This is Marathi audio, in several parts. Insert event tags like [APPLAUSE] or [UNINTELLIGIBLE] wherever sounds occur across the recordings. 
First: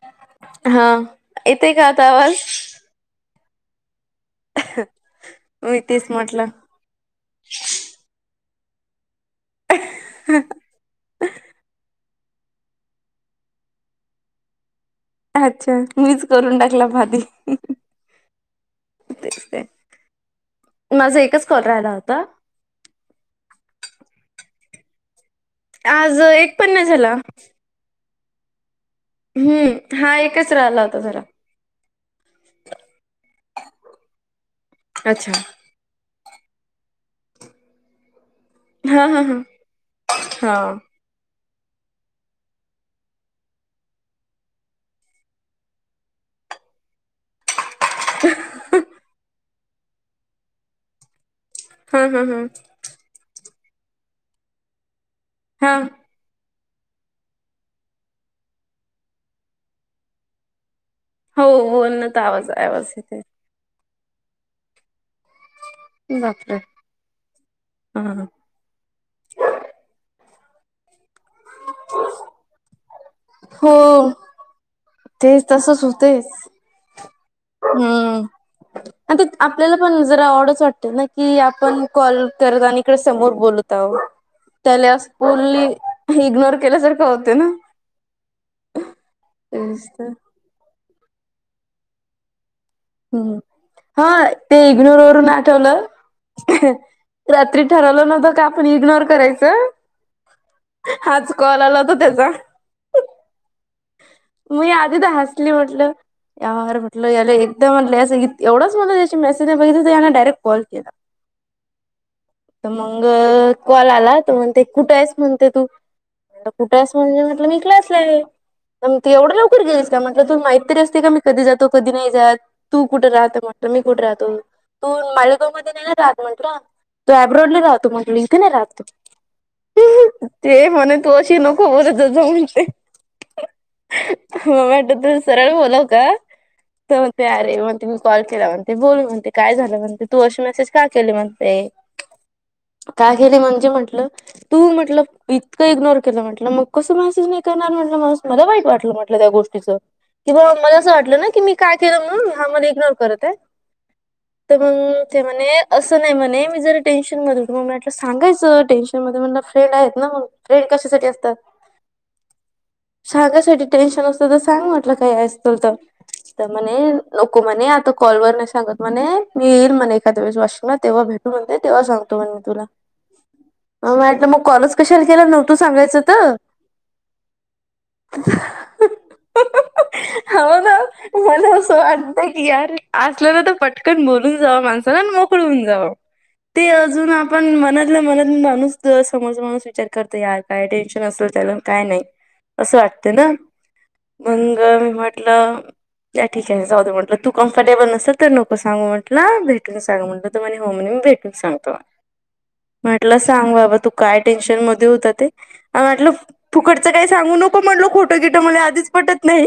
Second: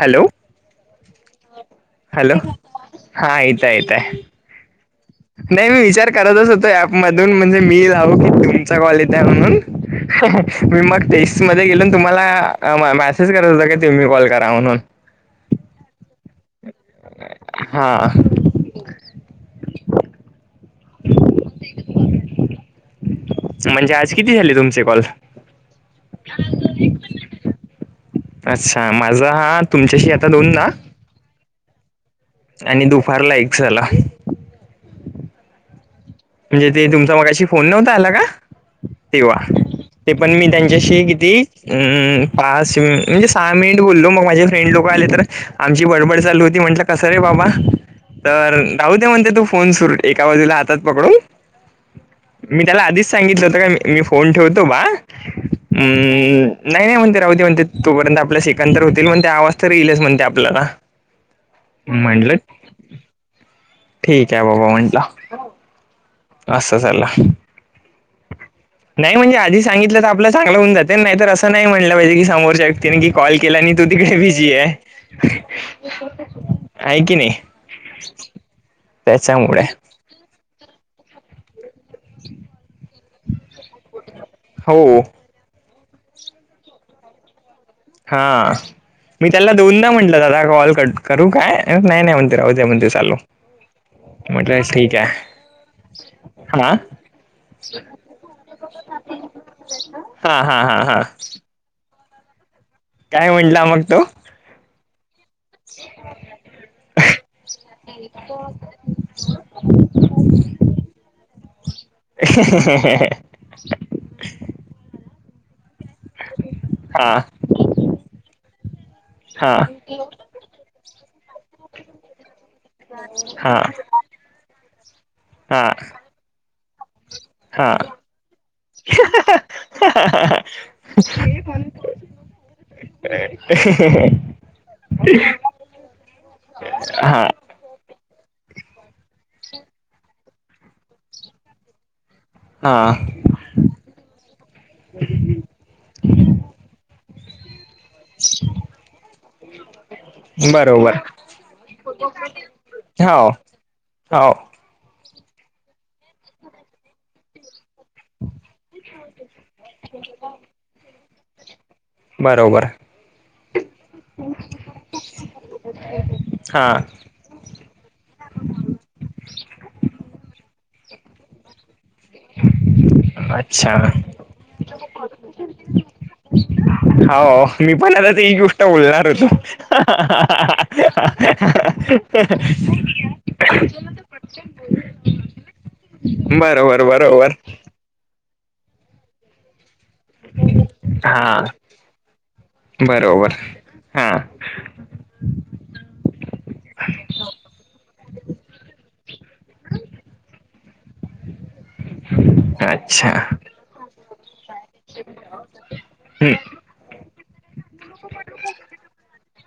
हॅलो हा येतोय का आता हॅलो आवाज हा येत येतय ह नाही मी विचार करतच होतो ऍपमधून म्हणजे मी लावू की तुमचा कॉल येत आहे म्हणून हा मी मग टेस्ट मध्ये गेलो तुम्हाला मेसेज करत होत की तुम्ही कॉल करा म्हणून अच्छा मीच करून टाकला भाती हा तेच ते माझा एकच कॉल राहिला होता म्हणजे आज किती झाले तुमचे कॉल आज एक पनण नाही झाला अच्छा माझा हा हम्म तुमच्याशी हा आता दोन एकच ना राहिला जरा आणि दुपारला एक झाला अच्छा म्हणजे ते तुमचा मगाशी फोन नव्हता आला का हा हा तेव्हा हा ते पण मी हा त्यांच्याशी किती हम्म पाच मि म्हणजे सहा मिनिट बोललो मग माझे फ्रेंड लोक आले तर आमची बडबड चालू होती म्हटलं कसं रे बाबा तर राहू ते म्हणते तू फोन सुरू एका बाजूला हातात पकडून हा हा हा मी त्याला आधीच सांगितलं होतं का मी फोन ठेवतो बा हम हा नाही नाही म्हणते राहते म्हणते तोपर्यंत आपल्या शेकर होतील म्हण ते आवाज तर येईलच म्हणते आपल्याला हो हो न तर म्हटलं आवाज आहे आवाज इथे ठीक आहे बाबा म्हटलं जात हम नाही म्हणजे आधी सांगितलं तर आपला चांगला होऊन जाते नाही तर असं नाही म्हटलं पाहिजे की समोरच्या व्यक्तीनी की कॉल केला हो आणि तू तिकडे बिजी आहे तेच तसच होतेच आहे की नाही हम्म ते त्याच्यामुळे आपल्याला पण जरा वडच वाटत ना कि आपण कॉल करत आणि इकडे समोर बोलत त्याला हो फल्ली इग्नोर केल्यासारखं होते ना हा मी त्याला दोनदा हम्म म्हंटलं दादा कॉल कर करू काय नाही नाही म्हणते राह द्या म्हण ह् हा ते इग्नोर वून आठवलं हाना रात्री ठरवलं नव्हतं का आपण इग्नोर करायचं हा हा हा हा हाज कॉल आला होता दझ काय म्हटला मग तो मी आधी तर हसली म्हटलं यार म्हटलं याला एकदम म्हट एवढंच म्हटलं त्याची मेसेज नाही बघित तर याने डायरेक्ट कॉल केला [UNINTELLIGIBLE] तर मग ह कॉल आला तो म्हणते कुठे आहेस म्हणते तू कुठे आहेस हा म्हणजे म्हटलं म कलासला आहे मग त एवढं हा लवकर गेलीस का म्हटलं तू माहीत तरी असते का मी कधी जातो कधी नाही जात तू कुठे राहत हा म्हण मी कुठे राहतो तू माळेगाव हा मध्ये नाही ना राहत म्हणत त एऍब्रोडला हा राहतो म्हट लिथे ना राहतो ते म्हणे तू अशी नको बरच ज म्हते हे हे म वाट तू सरळ बोलाव का त हा तर आहे म तु कॉल केला म्हणते बोलू म्हणते काय झालं म्हणते तू अशी मेसेज का केली म्हणते हा काय? गेले म्हणजे म्हटलं तू म्हटलं इतकं इग्नोर केलं म्हटलं मग कसं मेसेज नाही करणार म्हटलं मला वाईट वाटलं म्हटलं त्या गोष्टीचं किंवा मला असं बरोबर वाटलं ना की मी काय केलं म्हणून हा मला इग्नोर हो करत आहे हो तर मग ते म्हणे असं नाही म्हणे मी जर टेन्शन मध्ये होत मग म्हटलं सांगायचं टेन्शन त्याच्यामध्ये मला फ्रेंड आहेत ना मग फ्रेंड कशासाठी असतात बरोबर. सांगासाठी टेन्शन असतं तर सांग म्हटलं काय असत तर तर हा म्हणे नको म्हणे आता कॉलवर नाही सांगत म्हणे मी येईल म्हणे एखाद्या वळेस व वाशिमला तेव्हा भेटून म्हणते तेव्हा सांगत तुला अच्छा म्हटलं मग कॉलच कशाला केला नव्हतू सांगायचं तर हो मी पण आता ते ह गोष्ट बोलणार होतो हो ना मला असं वाटतं की यार असलेला तर पटकन बोलून जावं माणसाला मोकळून जावं ते बरोबर अजून बरोबर आपण म्ह आपल्या मनात माणूस समज माणूस विचार करत यार काय टेन्शन असेल हा त्याला काय नाही असं वाटते ना बरोबर हा मंग मी म्हटलं या ठीक आहे जाऊ दे म्हटलं तू कम्फर्टेबल नसेल तर नको सांगूटला भेटून सांग म्हटलं तणे हो म्हणे मी भेट सांगतो. अच्छा म्हटलं हम्म. सांग बाबा तू काय टेन्शन मध्ये होत ते म्हटलं फुकट त्या काही सांगू नको म्हणलो खोट गिट मले आधीच पटत नाही.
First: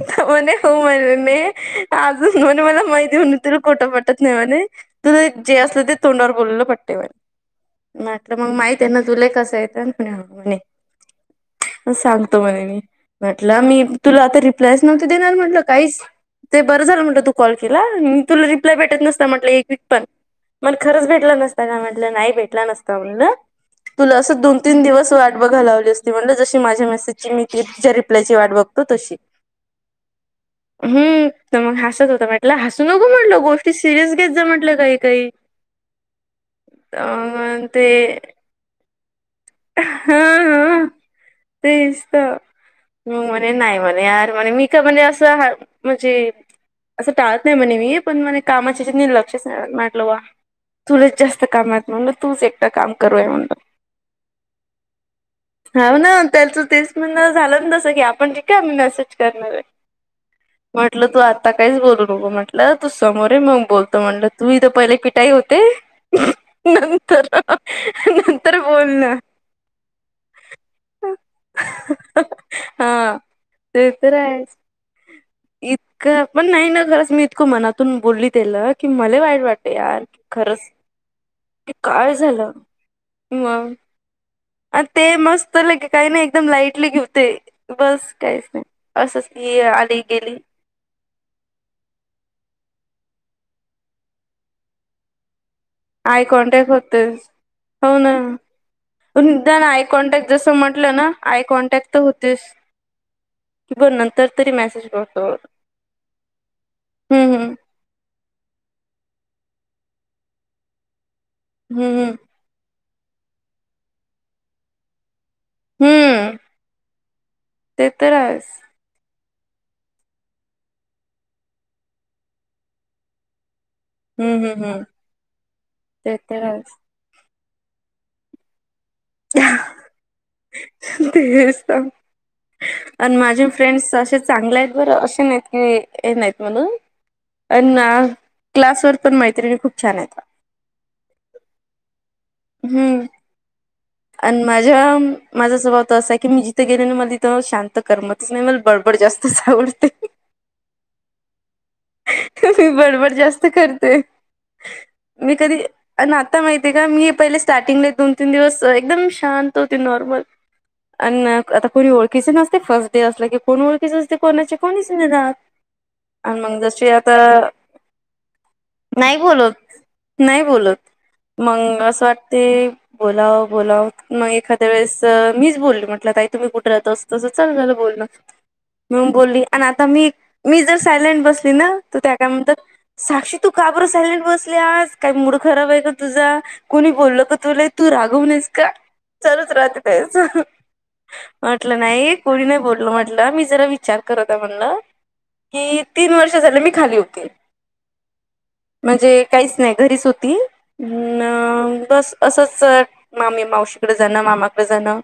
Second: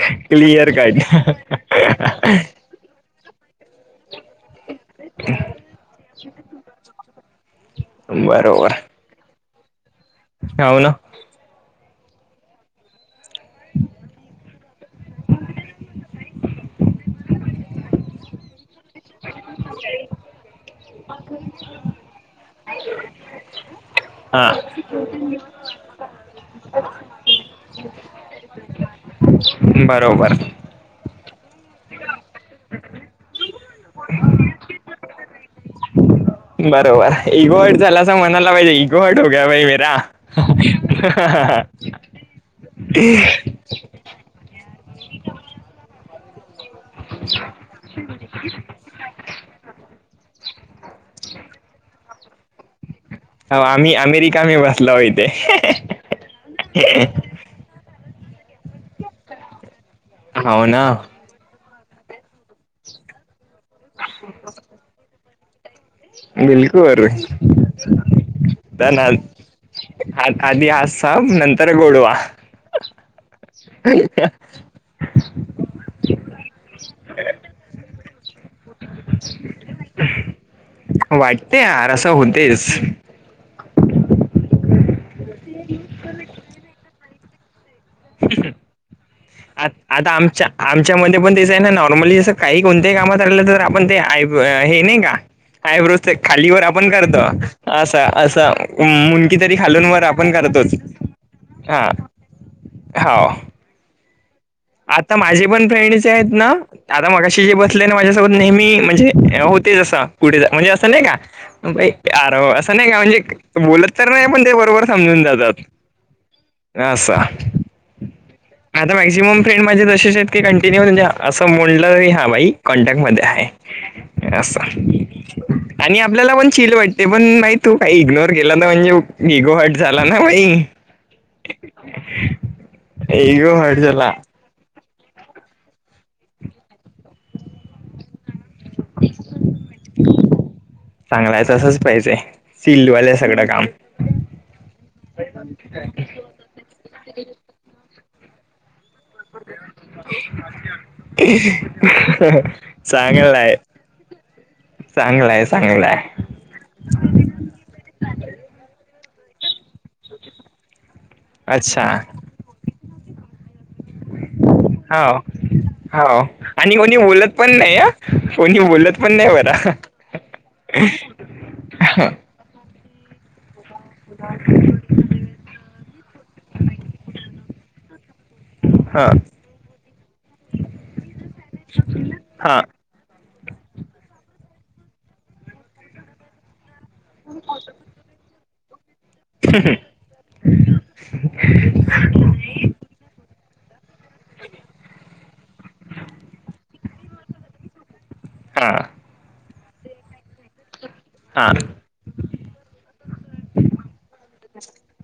त म्हणे क्लिअर हो कट म्हणे अजून म्हणे मला माहिती होन तुला खोट पटत नाही म्हणे तुझ जे असलं ते तोंडावर बोललेलं पटतें म्हणे म्हटलं मग बरोबर माहित आहे ना तुले कस येत म्हणे हा म्हणे हो ना सांगतो म्हणे मी म्हटलं मी तुला आता रिप्लायच नव्हते देणार म्हंटलं काहीच ते बरं झालं म्हटलं तू कॉल केला मी तुला रिप्लाय भेटत नसता म्हटलं एक वीक पण पण खरंच भेटला नसता काय म्हटलं नाही भेटला नसता म्हणलं तुला असं हा दोन तीन दिवस वाट बघा लावली असती म्हण जशी माझ्या मेसेजची मी या रिप्लायची वाट बघतो तशी बरोबर. हम्म तर मग हसत होत म्हटलं हसू नको म्हटल गोष्टी सिरियस घेत जा म्हटलं काही-काही [INAUDIBLE] बरोबर इगो हार्ट झाला अस म्हणाला पाहिजे इगो हार्ट भाई हा मेरा हा [UNINTELLIGIBLE] मंग म्हणे नाही म्हणे यार मी म्हणे असं म्हणजे असं टाळत नाही म्हणे मी पण म्हणे कामाच्या [UNINTELLIGIBLE] म्हटलं वा तुला जास्त काम आहे म्हटलं तूच एकटा काम कर म्हटलं हो आम्ही अमेरिका मे बसला होत हाव ना त्याचं तेच म्हणं झालं तसं की आपण रिकाम मेसेज करणार आहे हो ना म्हटलं तू आता काहीच बोलू नको म्हटलं तू समोरे ये मग बोलतो म्हणलं तू इथ पहिले पिठाई होते बिलकुल बरोबर नंतर नंतर बोल [UNINTELLIGIBLE] ना. आ आधी हजसा नंतर गोडवा हा ते तर [UNINTELLIGIBLE] आहेच. [UNINTELLIGIBLE] पण नाही ना खरंच मी इतकं मनातून बोलली त्याला की मले वाईट वाटत यार खरंच वाटते की यार असं काय झालं होतेच मग अ ते मस्त ले काही नाही एकदम लाईटली घेऊते बस काहीच नाही असंच ती आ- आली आता गेली आमच्या आमच्यामध्ये पण तेचयना, नॉर्मली जसं काही कोणत्याही कामात राहिलं तर आपणआय प ते, हे नाही का? आयब्रोज ते आय खालीवर कॉन्टॅक्ट आपण करतो. होतेच हो असा, ना असं मुनकी तरी निदान आय खालूनवर कॉन्टॅक्ट आपण जसं करतोच. म्हटलं ना, आय कॉन्टॅक्ट तर होतेच. हा. [UNINTELLIGIBLE] तर तरी मॅसे आता माझे पण फ्रेंडचे आहेत ना? आता हम्म मगाशी हम्म जे बस [UNINTELLIGIBLE] माझ्यासोबत नेहमी म्हणजे होते असं कुठे, म्हणजे असं नाही का? हम्म बाई हम्म प्यार हो असं. नाही का म्हणजे, बोलत तर नाही पण ते बरोबर समजून जातात. हम्म अस ते तर आहेच आता मॅक्झिमम फ्रेंड माझे तसेच आहेत की कंटिन्यू म्हणजे असं म्हटलं तरी हा भाई कॉन्टॅक्ट मध्ये आहे हम्म अस हम्म हम्म आणि ते आपल्याला तर पण चिल आहेच वाट ते पण भाई तू काही इग्नोर केला तर म्हणजे इगो हट झाला ना भाई तेच त आणि माझे इगो हट फ्रेंड्स झाला असे चांगले आहेत बरं असे नाहीत. हे, हे नाहीत म्हणून, अण्णा. क्लास वर पण मैत्रिणी खूप छानयता. चांगला आहे तसंच पाहिजे. सिल्डवाल आहे सगळं काम. आण माझ्या, माझा स्वभाव त असाय की, मी जि गेल्याने मला तीथ शांत करमतच नाही, मला बडबड जास्तच आवडते. मी बडबड जास्त चांगलय. करते. मी चांगलंय, कधी चांगलंय. आणि आता माहिती का, मी पहिले स्टार्टिंगला दोन तीन दिवस एकदम शांत होते, नॉर्मल. अन आता अच्छा कुणी ओळखीचे नसतय, फर्स्ट डे असलं की कोण ओळखीच असते कोणाचे? कोणीच नाही हो राहत. हो मग आणि जशी कोणी आता बोलत पण नाही आ, कोणी बोलत पण नाही मला. नाही बोलत. मग असं वाटते, बोलाव बोलाव. मग एखाद्या वेळेस मीच बोलल म्हटलं, ताई तुम्ही कुठे राहता? असं तसं चालू झालं बोलणं. हा मग बोलली आणि आता मी, मी जर सायलेंट बसली ना तर त्या काय म्हणतात हा साक्षी, तू का बर सायलेंट बसली आज? काही मूड खराब आहे का तुझा? कोणी बोललं का तुला? तू रागवूनस का? चालूच राहते त्यांचं. म्हटलं नाही, कोणी नाही बोलल म्हटलं. मी जरा विचार करत म्हणलं. ही तीन वर्ष झाली मी खाली होते. हा. म्हणजे काहीच नाही घरीच होती. अ हा बस असंच मामीमावशीकडे जाणं, मामाकडे जाणं,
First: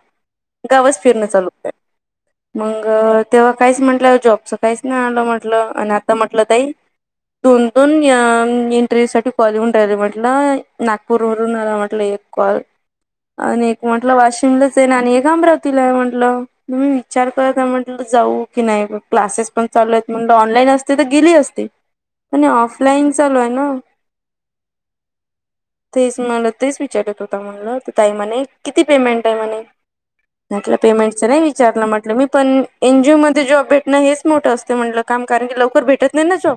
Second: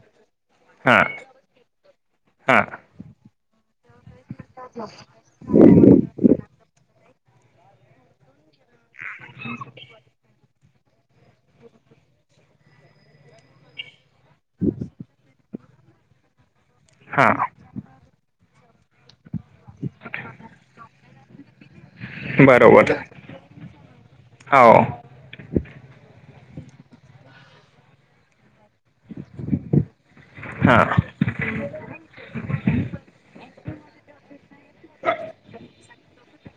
गावच हा फिरणं चालू होतं. हा मंग अ तेव्हा काहीच म्हटलं, जॉबचं काहीच नाही आलं म्हटलं अन आता म्हटलं ताई, दोन - दोन अ एंटरवू साठी कॉल येऊन राहिले म्हटलं. नागपूर वरून आला म्हटलं एक कॉल. अन एक म्हटलं वाशिमलाचय आणि एक अमरावतीलाय म्हटलं. मी विचार हा करत नाय म्हट जाऊ की नाही. क्लासेस पण चालू आहेत म्हटलं ऑनलाईन असते तर गेली असते. आणि बरोबर ऑफलाईन चालू आहे ना. हो तेच मला तेच, विचारत होता मनल ताई म्हणे, किती पेमेंटय म्हणे? म्हटलं हा पेमेंटचं नाही विचारलं म्हटलं मी. पण एनजीओ मध्ये जॉब भेटणं, हेच मोठं असते म्हनलं. काम. कारण की लवकर भेटत नाही ना जॉब.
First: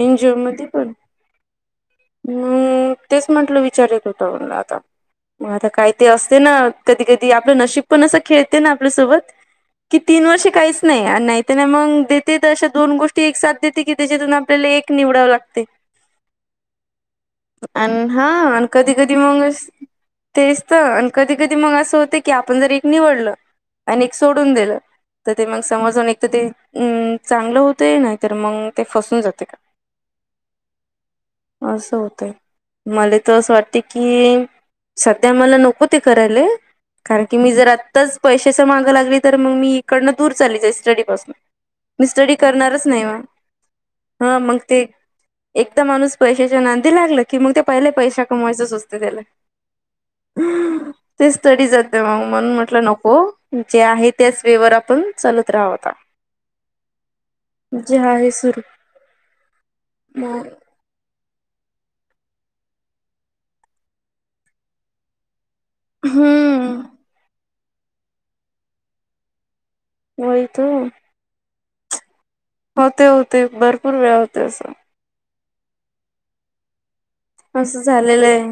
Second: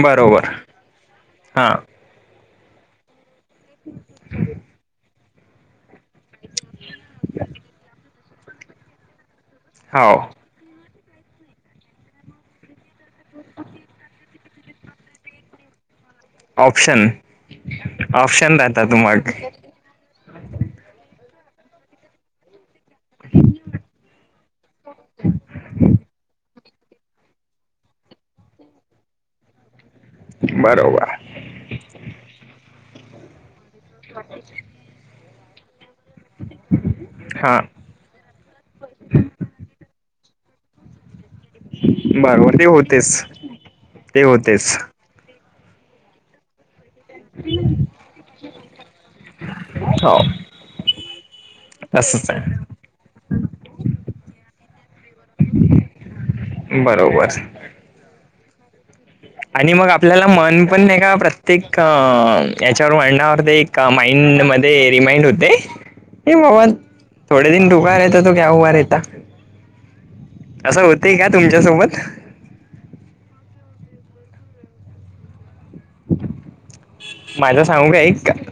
एन जी ओ बरोबर मध्ये पण हा हम, तेच म्हटलं विचार येत होता म्हनल आता. मग आता काय ते असते ना, कधी - कधी आपलं नशीब पण असं खेळते ना, आपल्यासोबत. कि हो तीन वर्ष काहीस नाही. नाही तर नाही, मग देते तर अशा दोन गोष्टी एक साथ देते की, त्याच्यातून आपल्याला एक निवडावं लागतय. ऑप्शन अन हा, ऑप्शन आण कधी राहतात कधी मग अस तेच तर. आणि कधी- कधी मग असं होत की, आपण जरी निवडलं आणि एक सोडून दिलं तर ते मग समजऊन एक तर ते अम् चांगलं होतय नाहीतर मग ते फसून जातय. बरोबर असं होतय मला त असं वाटतय की सध्या मला नको ते करायले कारण की मी हा जर आ च पैशाच्या मागं लागली तर मग मी इकडनं दूर चाललीच आहे स्टडी पासून मी स्टडी बरोबर ते करणारच नाही वा होतेच ते हा मग होतेच ते एकदा माणूस पैशाच्या नांदी लागला की मग ते पहिले पैशा कमावायचच असते त्याला. हो [UNINTELLIGIBLE] ते स्टडी जात मग, तसच म्हणून आहे म्हटलं नको. जे आहे त्याच वेवर ण चालत राहा आता. बरोबर जे आहे सुर आणि मग आपल्याला मन पण नाही का? प्रत्येक आ याच्यावर [UNINTELLIGIBLE] वर ते एका माइंड मध्ये रिमाइंड होते. हे बाबा हम्म थोडे दिन रुका रेहता तो क्या हुआ रेहता. वहितो ते का तुमच्यासोबत होते होते भरपूर वेळ होते असं माझा असं सांगू का झालेलं एक आहे.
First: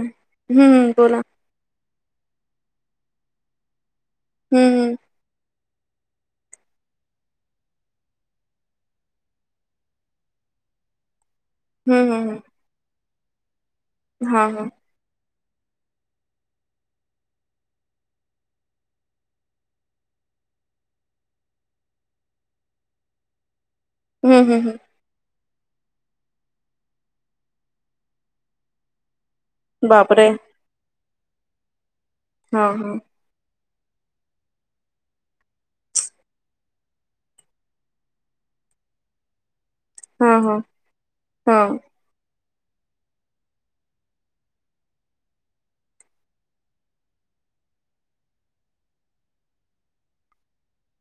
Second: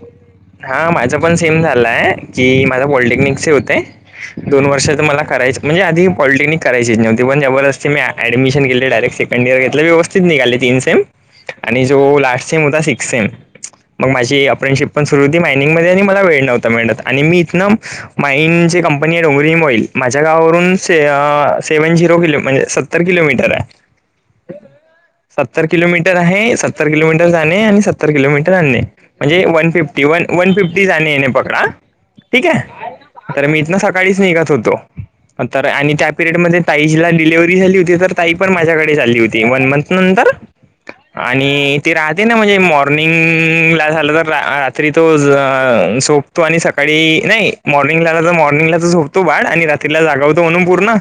हा हम्म बोला. माझं पण झालाय की माझ पॉलटेक्निक होते दोन वर्ष हम्म, तर मला करायच म्हणज आधी पॉलटेनिक करायचच नवती पण जबरस् मी ऍडमिशन केले डायरेक्ट सेकंड इयर घेतले व्यवस सि निकाली तीन सेम हम्म, तो हम्म, हम्म. लास्ट सीम होता् सिक्स सेम मग माझी हां, हां. अप्रेनशिप पण सुरुवाती मायनिंगमध्ये आणि मला वेळ नव्हता मिळत आणि मी इथन माइन ची कंपनी आहे [UNINTELLIGIBLE] माझ्या गावावरून से सेव्हन झिरो किलो म्हणजे सत्तर किलोमीटर आहे. हम् हम हं सत्तर किलोमीटर आहे सत्तर किलोमीटर जाणे आणि सत्तर किलोमीटर आणणे म्हणजे वन फिफ्टी वन बापरे! वन फिफ्टी जाणे येणे पकडा हा ठीक हां, आहे हां. तर मी इथंन सकाळीच निघत होतो. तर आणि त्या पिरियडमध्ये ताईला डिलिव्हरी झाली होती तर ताई पण माझ्याकडेच आली होती वन मंथ. नंतर हां, हां. आणि हां. ते रा ते ना म्हणजे मॉर्निंग ला झालं तर रात्री तो सोपतो आणि सकाळी नाही. मॉर्निंगला तर मॉर्निंगला तर झोपतो बाळ आणि रात्रीला जागावतो म्हणून पूर्ण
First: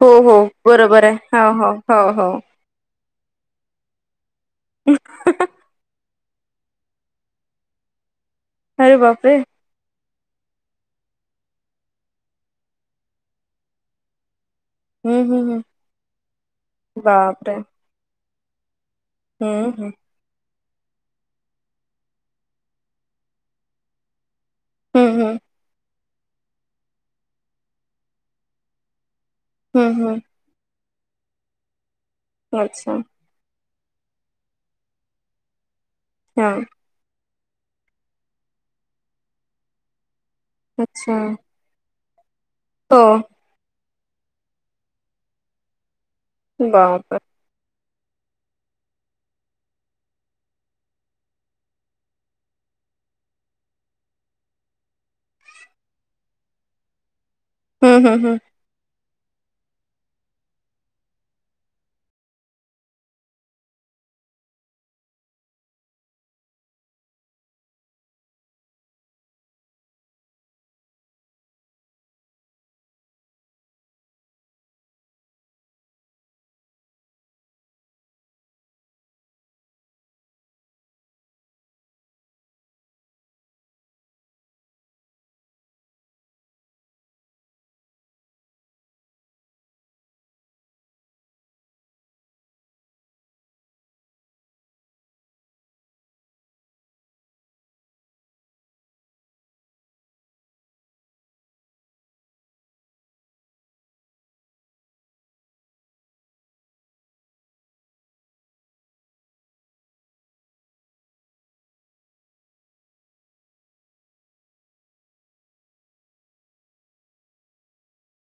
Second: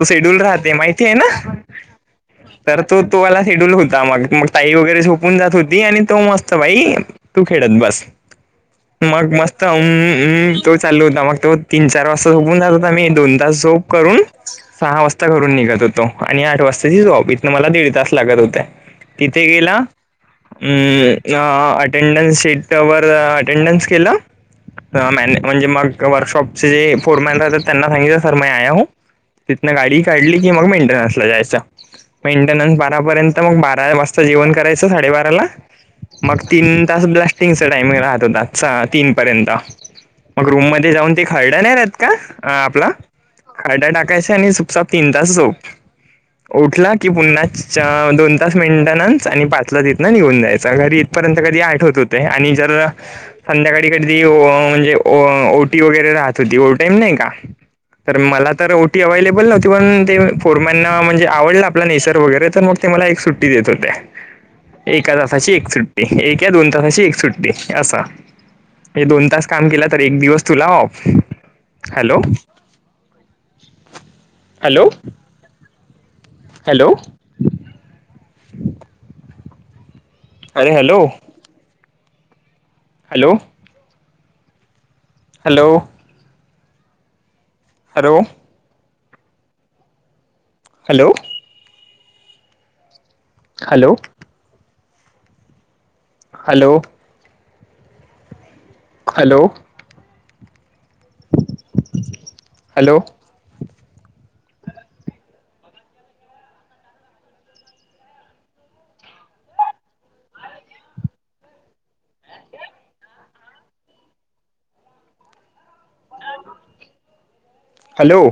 तो हो हो शेड्यूल राहते बरोबर माहिती आहे हो ना हो हो हो तर तो तोवाला हेडूल होता मग मग ताई वगैरे झोपून जात होती आणि तो मस्त भाई तू खेळत बस अरे मग बापरे! मस्त म म तर तो चालू होता मग तो तीन चार वाजता झोपून जात होता मग मी दोन तास झोप करून सहा हं, वाजता हं, घरून हं. निघत होतो आणि आठ वाजताची जॉब इथनं बापरे! मला दीड तास लागत होते. तिथे हं, गेला हं. अटेंडन्स शीट वर अटेंडन्स केलं. अ हं, मॅन हं. म्हणजे मग वर्कशॉपचे जे फोरमॅन राहतात त्यांना सांगितलं सर मे आया हु तिथन हं, गाडी हं. काढली की मग मेंटेनन्स ला जायचं मेंटेनन्स अच्छा. भरा पर्यंत मग मस्त जेवण करायच साडेबाराला मग हां. तीन तास ब्लास्टिंगच टाइमिंग राहत होता स तीन पर्यंत. मग रूम मध्ये जाऊन अच्छा. ते [UNINTELLIGIBLE] का आपला. हो. खाडा टाकायच्या आणि सुपसाप तीन तास झोप उठला की बापरे! पुन्हा च दोन तास मीनटनन्स आणि पाचला तिथन निघून जायचं घरी इथपर्यंत कधी आठ होत होते आणि जर संध्याकाळी कधी ओ म्हणजे ओटी वगैरे राहत होती ओव्हरटाईम नाई का हं, तर हं, हं. मला तर ओ टी अवलेबल नव्हती पण ते फोरमॅन म्हणेवडला आपला नैसर वगैरे तर मग तेला एक सुट ी देत होते. एका तासाची एक सुट्टी एक या दोन तासाची एक सुट्टी असा. हे दोन तास काम केलं तर एक दिवस तुला ऑफ हॅलो. ह. हॅलो. हॅलो. अरे hello. Hello. Hello. Hello. Hello. Hello. Hello. Hello. Hello. Hello.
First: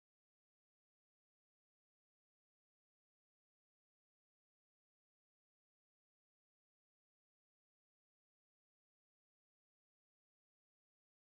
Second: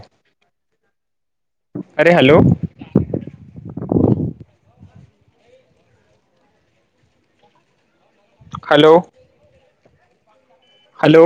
अरे हॅलो. हॅलो. हॅलो.